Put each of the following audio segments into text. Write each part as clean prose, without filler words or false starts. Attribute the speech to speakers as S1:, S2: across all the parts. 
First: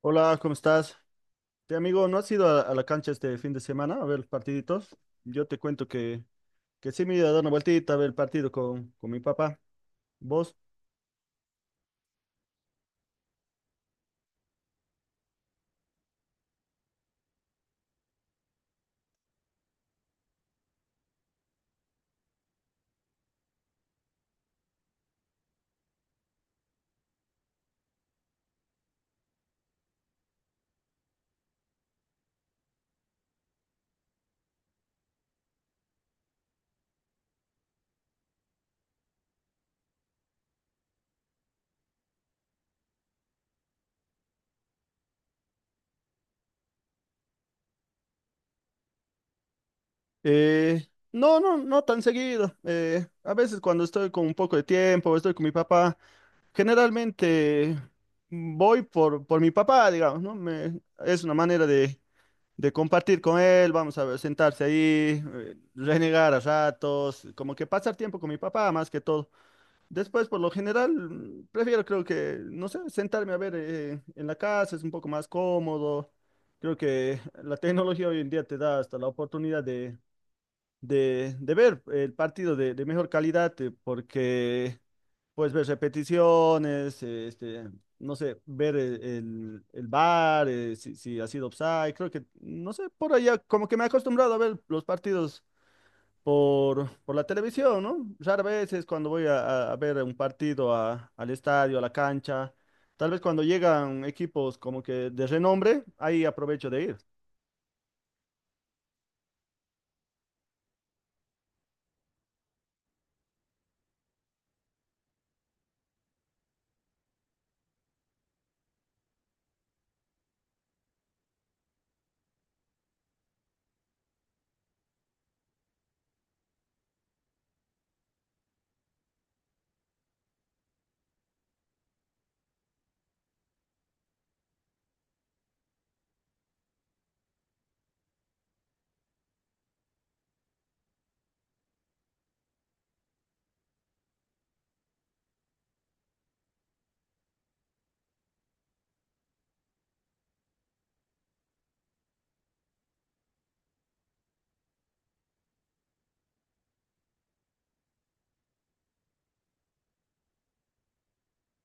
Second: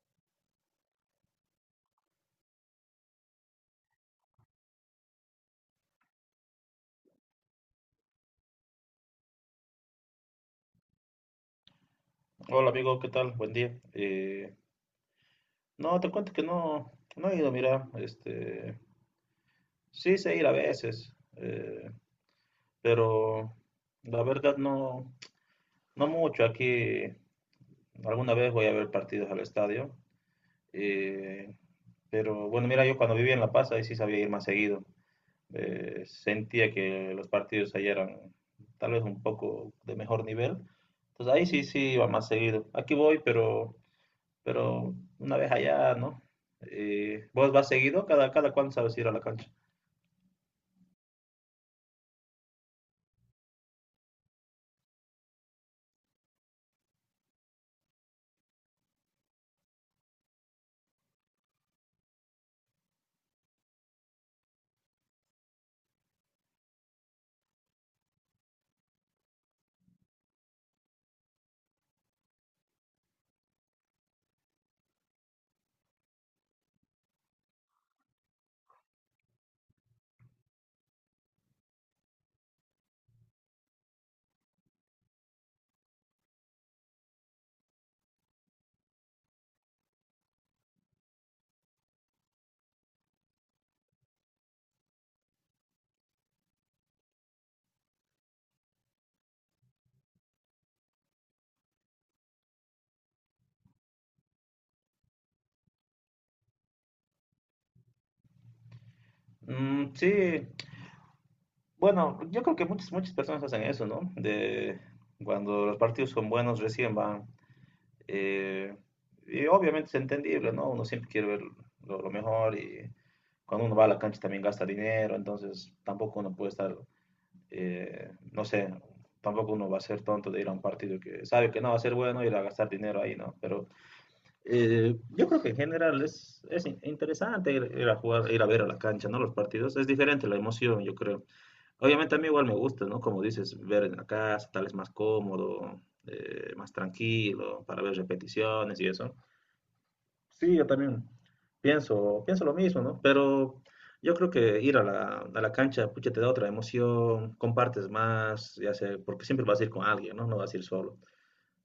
S1: Hola, ¿cómo estás? Te amigo, ¿no has ido a la cancha este fin de semana a ver los partiditos? Yo te cuento que sí me he ido a dar una vueltita a ver el partido con mi papá. ¿Vos?
S2: Hola amigo, ¿qué tal? Buen día. No, te cuento que no he ido, mira, este, sí sé ir a veces, pero la verdad no, no mucho. Aquí alguna vez voy a ver partidos al estadio, eh, pero bueno, mira, yo cuando vivía en La Paz ahí sí sabía ir más seguido. Sentía que los partidos ahí eran tal vez un poco de mejor nivel, entonces ahí sí iba más seguido. Aquí voy, pero una vez allá, ¿no? ¿Vos vas seguido? ¿Cada cuándo sabes ir a la cancha?
S1: Eh, no tan seguido. A veces cuando estoy con un poco de tiempo, estoy con mi papá, generalmente voy por mi papá, digamos, ¿no? Es una manera de compartir con él, vamos a ver, sentarse ahí, renegar a ratos, como que pasar tiempo con mi papá más que todo. Después, por lo general, prefiero creo que, no sé, sentarme a ver en la casa, es un poco más cómodo. Creo que la tecnología hoy en día te da hasta la oportunidad de ver el partido de mejor calidad, porque puedes ver repeticiones, no sé, ver el VAR, si ha sido offside. Creo que, no sé, por allá, como que me he acostumbrado a ver los partidos por la televisión, ¿no? Raras veces cuando voy a ver un partido al estadio, a la cancha, tal vez cuando llegan equipos como que de renombre, ahí aprovecho de ir.
S2: Mm, sí, bueno, yo creo que muchas personas hacen eso, ¿no? De cuando los partidos son buenos recién van. eh, y obviamente es entendible, ¿no? Uno siempre quiere ver lo mejor y cuando uno va a la cancha también gasta dinero, entonces tampoco uno puede estar, no sé, tampoco uno va a ser tonto de ir a un partido que sabe que no va a ser bueno y ir a gastar dinero ahí, ¿no? Pero yo creo que en general es interesante ir, ir a jugar, ir a ver a la cancha, ¿no? Los partidos. Es diferente la emoción, yo creo. Obviamente a mí igual me gusta, ¿no? Como dices, ver en la casa, tal es más cómodo, más tranquilo, para ver repeticiones y eso. Sí, yo también pienso lo mismo, ¿no? Pero yo creo que ir a la cancha, pucha, te da otra emoción, compartes más, ya sé, porque siempre vas a ir con alguien, ¿no? No vas a ir solo,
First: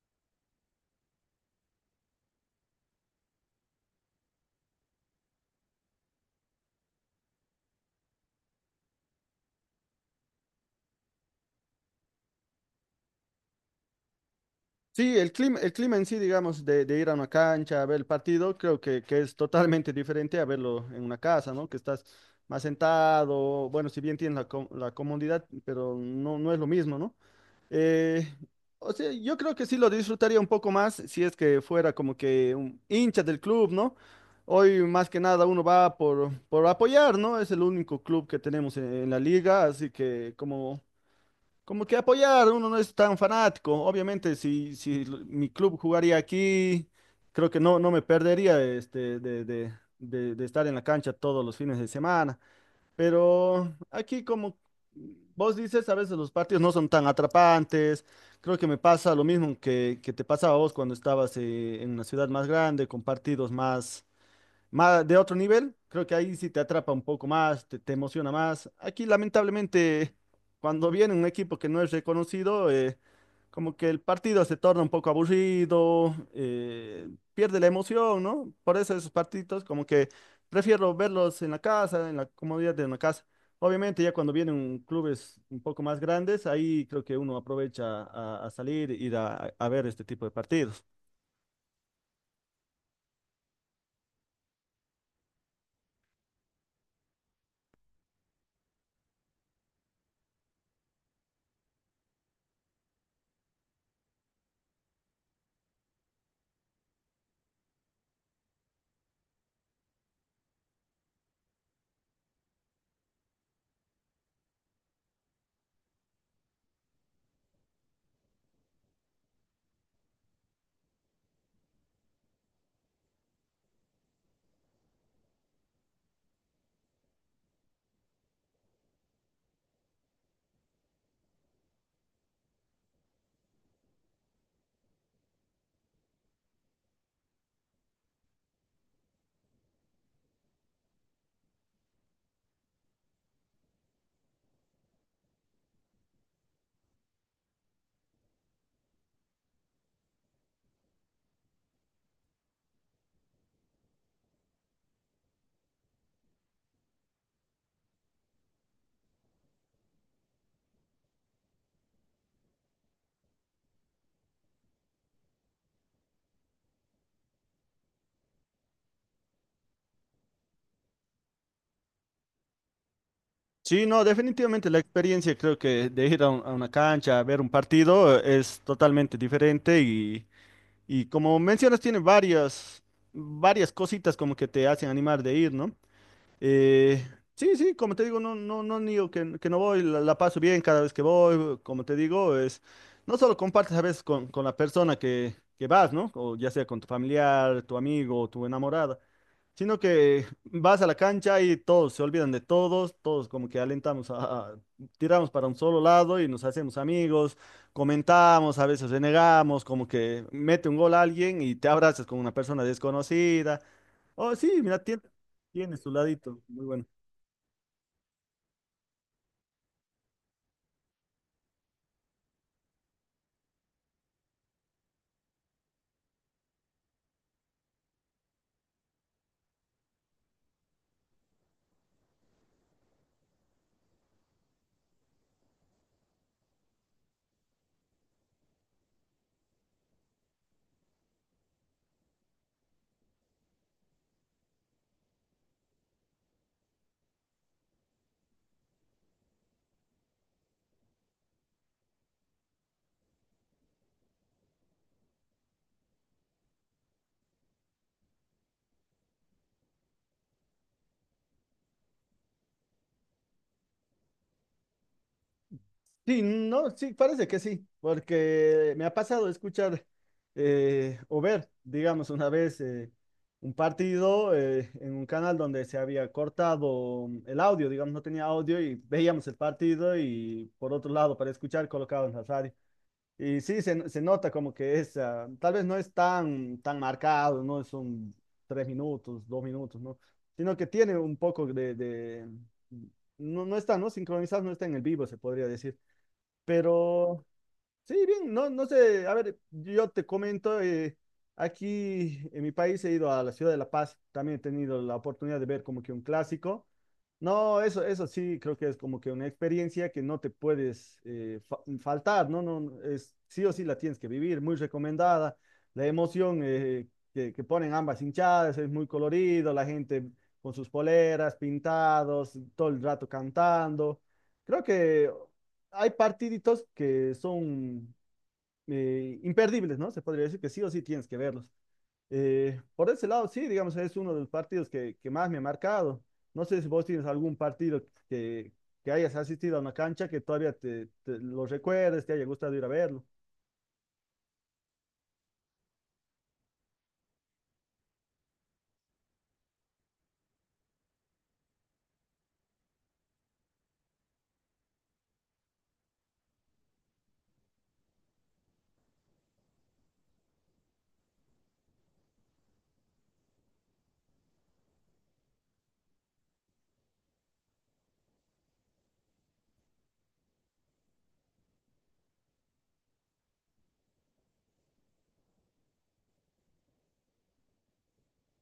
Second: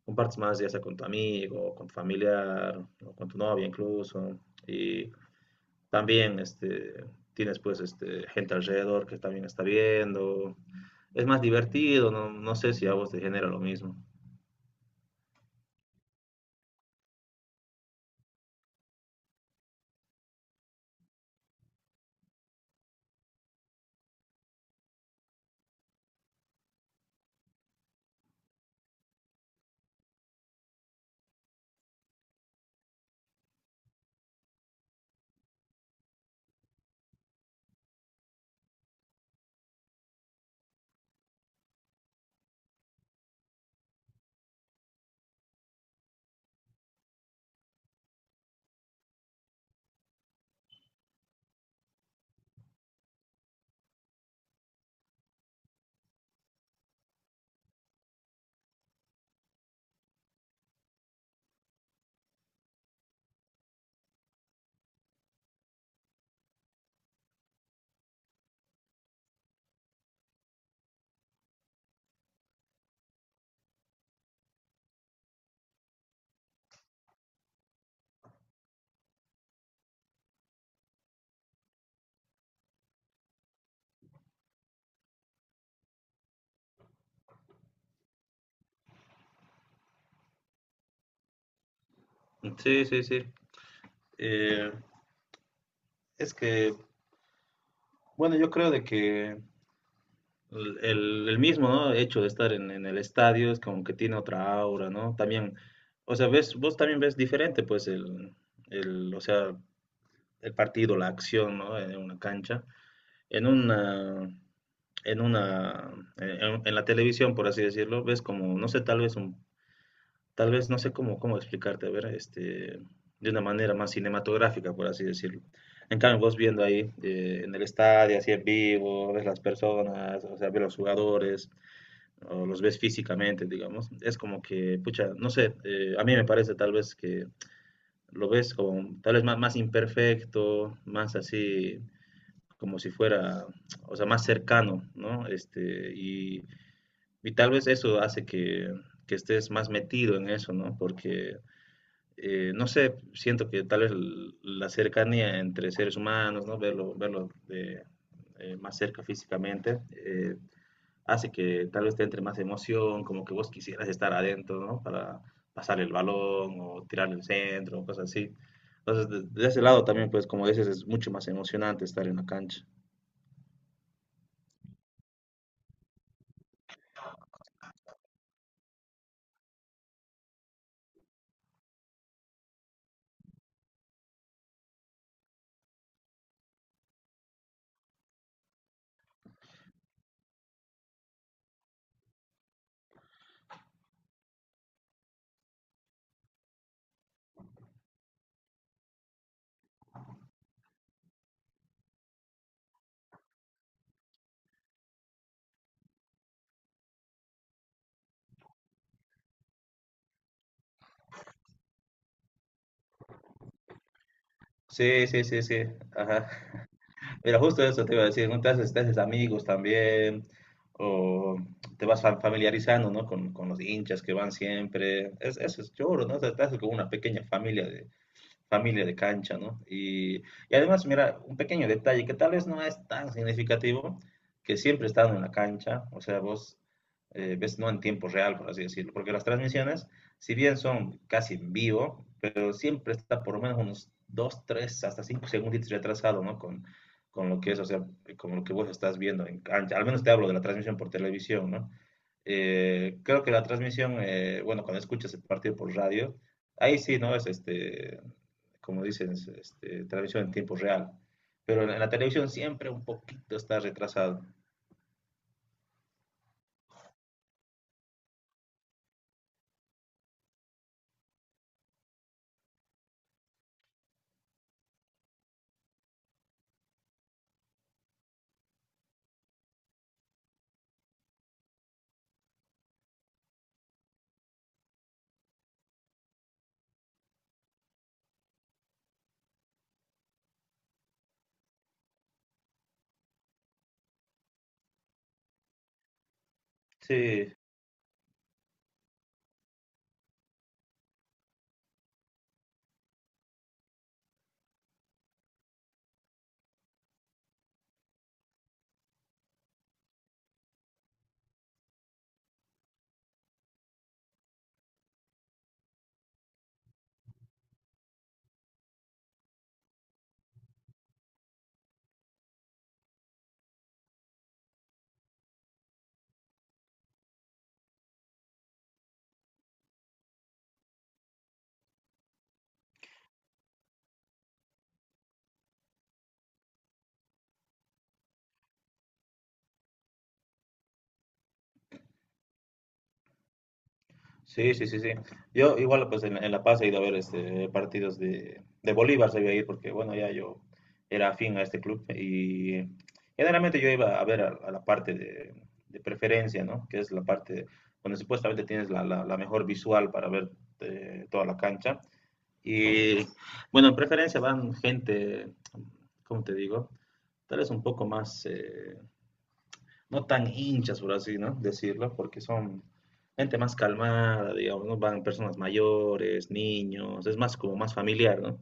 S2: compartes más, ya sea con tu amigo, con tu familiar, o con tu novia incluso. Y también este, tienes pues este, gente alrededor que también está viendo. Es más divertido, no, no sé si a vos te genera lo mismo.
S1: Sí, el clima en sí, digamos, de ir a una cancha a ver el partido, creo que es totalmente diferente a verlo en una casa, ¿no? Que estás más sentado, bueno, si bien tienes la comodidad, pero no, no es lo mismo, ¿no? Eh, o sea, yo creo que sí lo disfrutaría un poco más si es que fuera como que un hincha del club, ¿no? Hoy más que nada uno va por apoyar, ¿no? Es el único club que tenemos en la liga, así que como, como que apoyar, uno no es tan fanático. Obviamente, si mi club jugaría aquí, creo que no, no me perdería este, de estar en la cancha todos los fines de semana. Pero aquí como vos dices, a veces los partidos no son tan atrapantes. Creo que me pasa lo mismo que te pasaba a vos cuando estabas en una ciudad más grande, con partidos más de otro nivel, creo que ahí sí te atrapa un poco más, te emociona más. Aquí, lamentablemente, cuando viene un equipo que no es reconocido, como que el partido se torna un poco aburrido, pierde la emoción, ¿no? Por eso esos partidos, como que prefiero verlos en la casa, en la comodidad de una casa. Obviamente, ya cuando vienen clubes un poco más grandes, ahí creo que uno aprovecha a salir, ir a ver este tipo de partidos.
S2: Sí, sí, sí. Eh, es que, bueno, yo creo de que el mismo, ¿no?, hecho de estar en el estadio es como que tiene otra aura, ¿no? También, o sea, ves, vos también ves diferente, pues, o sea, el partido, la acción, ¿no? En una cancha. En una, en la televisión, por así decirlo, ves como, no sé, tal vez, no sé cómo explicarte, a ver, este, de una manera más cinematográfica, por así decirlo. En cambio, vos viendo ahí en el estadio, así en vivo, ves las personas, o sea, ves los jugadores, o los ves físicamente, digamos, es como que, pucha, no sé, a mí me parece tal vez que lo ves como tal vez más, más imperfecto, más así, como si fuera, o sea, más cercano, ¿no? Este, y tal vez eso hace que estés más metido en eso, ¿no? Porque, no sé, siento que tal vez la cercanía entre seres humanos, ¿no? Verlo, verlo de, más cerca físicamente, hace que tal vez te entre más emoción, como que vos quisieras estar adentro, ¿no? Para pasar el balón o tirar el centro, cosas así. Entonces, de ese lado también, pues, como dices, es mucho más emocionante estar en la cancha.
S1: Sí, no, definitivamente la experiencia creo que de ir a, a una cancha a ver un partido es totalmente diferente y como mencionas tiene varias, varias cositas como que te hacen animar de ir, ¿no? Eh, sí, sí, como te digo, no, no, no niego que no voy, la paso bien cada vez que voy, como te digo, es, no solo compartes a veces con la persona que vas, ¿no? O ya sea con tu familiar, tu amigo o tu enamorada. Sino que vas a la cancha y todos se olvidan de todos, todos como que alentamos a- tiramos para un solo lado y nos hacemos amigos, comentamos, a veces renegamos, como que mete un gol a alguien y te abrazas con una persona desconocida. Oh, sí, mira, tiene,
S2: Sí, sí, sí, sí.
S1: tiene su
S2: Ajá.
S1: ladito, muy bueno.
S2: Mira, justo eso te iba a decir, ¿no? Te haces amigos también, o te vas familiarizando, ¿no? Con los hinchas que van siempre. Es, eso es choro, ¿no? O sea, te haces como una pequeña familia de cancha, ¿no? Y además, mira, un pequeño detalle que tal vez no es tan significativo, que siempre están en la cancha, o sea, vos ves no en tiempo real, por así decirlo, porque las transmisiones, si bien son casi en vivo, pero siempre está por lo menos unos 2, 3 hasta 5 segundos retrasado, ¿no? Con lo que es, o sea, con lo que vos estás viendo en cancha. Al menos te hablo de la transmisión por televisión, ¿no? Creo que la transmisión, bueno, cuando escuchas el partido por radio, ahí sí, ¿no? Es este, como dicen este, transmisión en tiempo real. Pero en la televisión siempre un poquito está retrasado.
S1: Sí, no, sí, parece que sí, porque me ha pasado escuchar o ver, digamos, una vez un partido en un canal donde se había cortado el audio, digamos, no tenía audio y veíamos el partido y por otro lado para escuchar colocado en la radio. Y sí, se nota como que es, ah, tal vez no es tan, tan marcado, no son tres minutos, dos minutos, ¿no? Sino que tiene un poco no, no está, ¿no? Sincronizado, no está en el vivo, se podría decir. Pero
S2: Sí,
S1: sí, bien, no, no sé, a ver, yo te comento, aquí en mi país he ido a la ciudad de La Paz, también he tenido la oportunidad de ver como que un clásico. No, eso sí, creo que es como que una experiencia que no te puedes faltar, ¿no? No, no, es, sí o sí la tienes que vivir, muy recomendada. La emoción que ponen ambas hinchadas es muy colorido, la gente con sus poleras, pintados, todo el rato cantando. Creo que hay partiditos que son imperdibles, ¿no? Se podría decir que sí o sí tienes que verlos. Por ese lado, sí, digamos, es uno de los partidos que más me ha marcado. No sé si vos tienes algún partido que, que hayas asistido a una cancha que todavía te lo recuerdes, te haya gustado ir a verlo.
S2: sí, sí, sí, sí. Yo igual pues en La Paz he ido a ver este, partidos de Bolívar, se iba a ir porque bueno, ya yo era afín a este club y generalmente yo iba a ver a la parte de preferencia, ¿no? Que es la parte donde supuestamente tienes la mejor visual para ver toda la cancha. Y bueno, en preferencia van gente, ¿cómo te digo? Tal vez un poco más, no tan hinchas, por así, ¿no?, decirlo, porque son gente más calmada, digamos, ¿no? Van personas mayores, niños, es más como más familiar, ¿no?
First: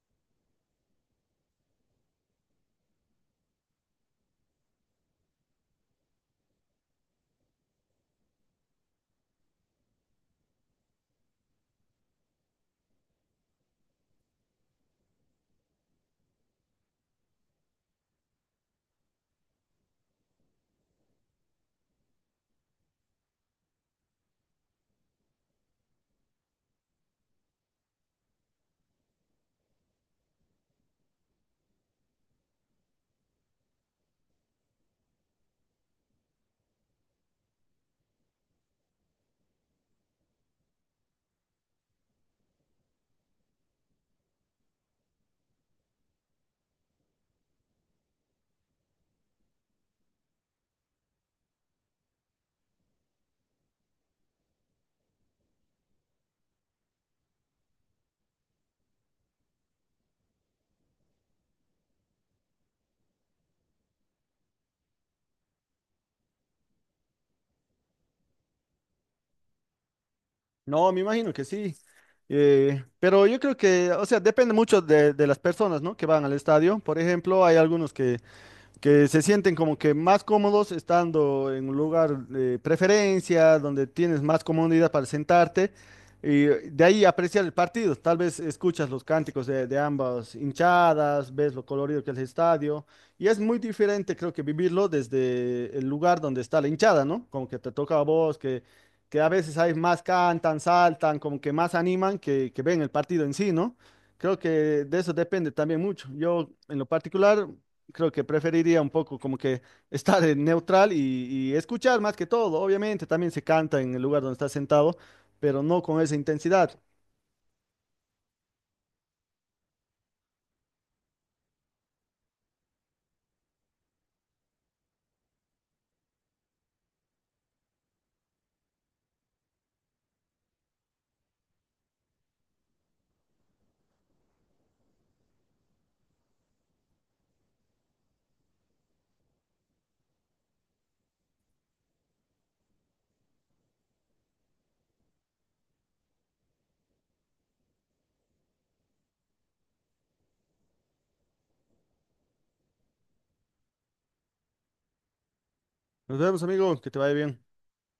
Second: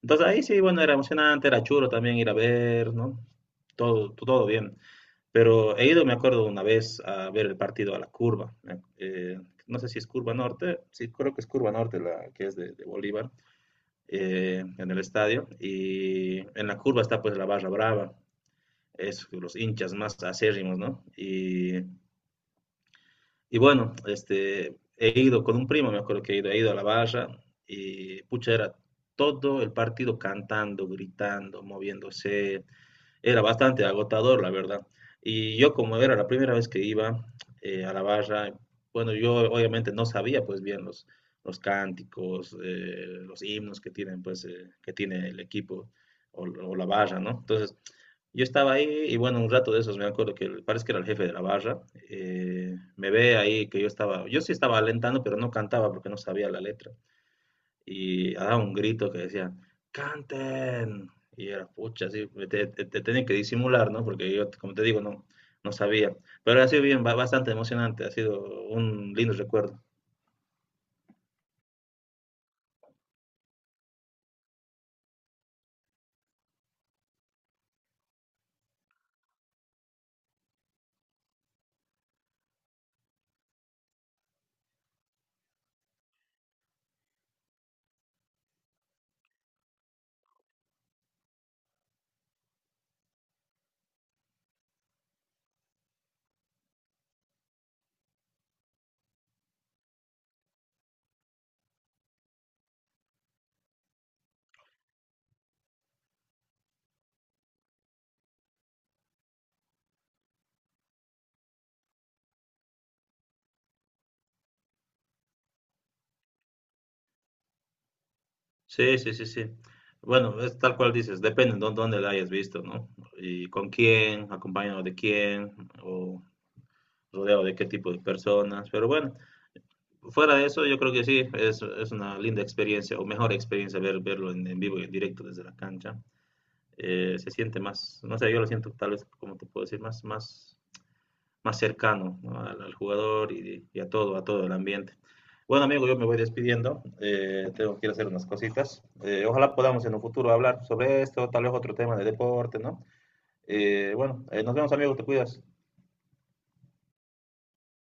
S2: Entonces ahí sí, bueno, era emocionante, era chulo también ir a ver, ¿no? Todo, todo bien. Pero he ido, me acuerdo, una vez a ver el partido a la curva. No sé si es Curva Norte, sí, creo que es Curva Norte la que es de Bolívar, en el estadio. Y en la curva está pues la barra brava, es los hinchas más acérrimos, ¿no? Y bueno, este, he ido con un primo, me acuerdo que he ido a la barra y pucha, era todo el partido cantando, gritando, moviéndose. Era bastante agotador, la verdad. Y yo como era la primera vez que iba a la barra, bueno, yo obviamente no sabía pues bien los cánticos, los himnos que tienen pues que tiene el equipo o, la barra, ¿no? Entonces yo estaba ahí y bueno, un rato de esos me acuerdo que parece que era el jefe de la barra, me ve ahí que yo estaba, yo sí estaba alentando, pero no cantaba porque no sabía la letra. Y daba un grito que decía, ¡canten! Y era, pucha, así, te tenía que disimular, ¿no? Porque yo, como te digo, no, no sabía. Pero ha sido bien, bastante emocionante, ha sido un lindo recuerdo.
S1: No, me imagino que sí. Pero yo creo que, o sea, depende mucho de las personas, ¿no? Que van al estadio. Por ejemplo, hay algunos que se sienten como que más cómodos estando en un lugar de preferencia, donde tienes más comodidad para sentarte y de ahí apreciar el partido. Tal vez escuchas los cánticos de ambas hinchadas, ves lo colorido que es el estadio y es muy diferente creo que vivirlo desde el lugar donde está la hinchada, ¿no? Como que te toca a vos, que a veces hay más cantan, saltan, como que más animan que ven el partido en sí, ¿no? Creo que de eso depende también mucho. Yo, en lo particular, creo que preferiría un poco como que estar en neutral y escuchar más que todo. Obviamente también se canta en el lugar donde estás sentado, pero no con esa intensidad.
S2: Sí, sí, sí, sí. Bueno, es tal cual dices, depende de dónde la hayas visto, ¿no? Y con quién, acompañado de quién, o... rodeado de qué tipo de personas. Pero bueno, fuera de eso, yo creo que sí, es una linda experiencia, o mejor experiencia ver, verlo en vivo y en directo desde la cancha. Se siente más, no sé, yo lo siento tal vez, como te puedo decir, más, más, más cercano, ¿no?, al, al, jugador y, a todo el ambiente. Bueno, amigo, yo me voy despidiendo. Tengo que ir a hacer unas cositas. Ojalá podamos en un futuro hablar sobre esto, tal vez otro tema de deporte, ¿no? Bueno, nos vemos, amigo, te cuidas.
S1: Nos vemos, amigo, que te vaya bien.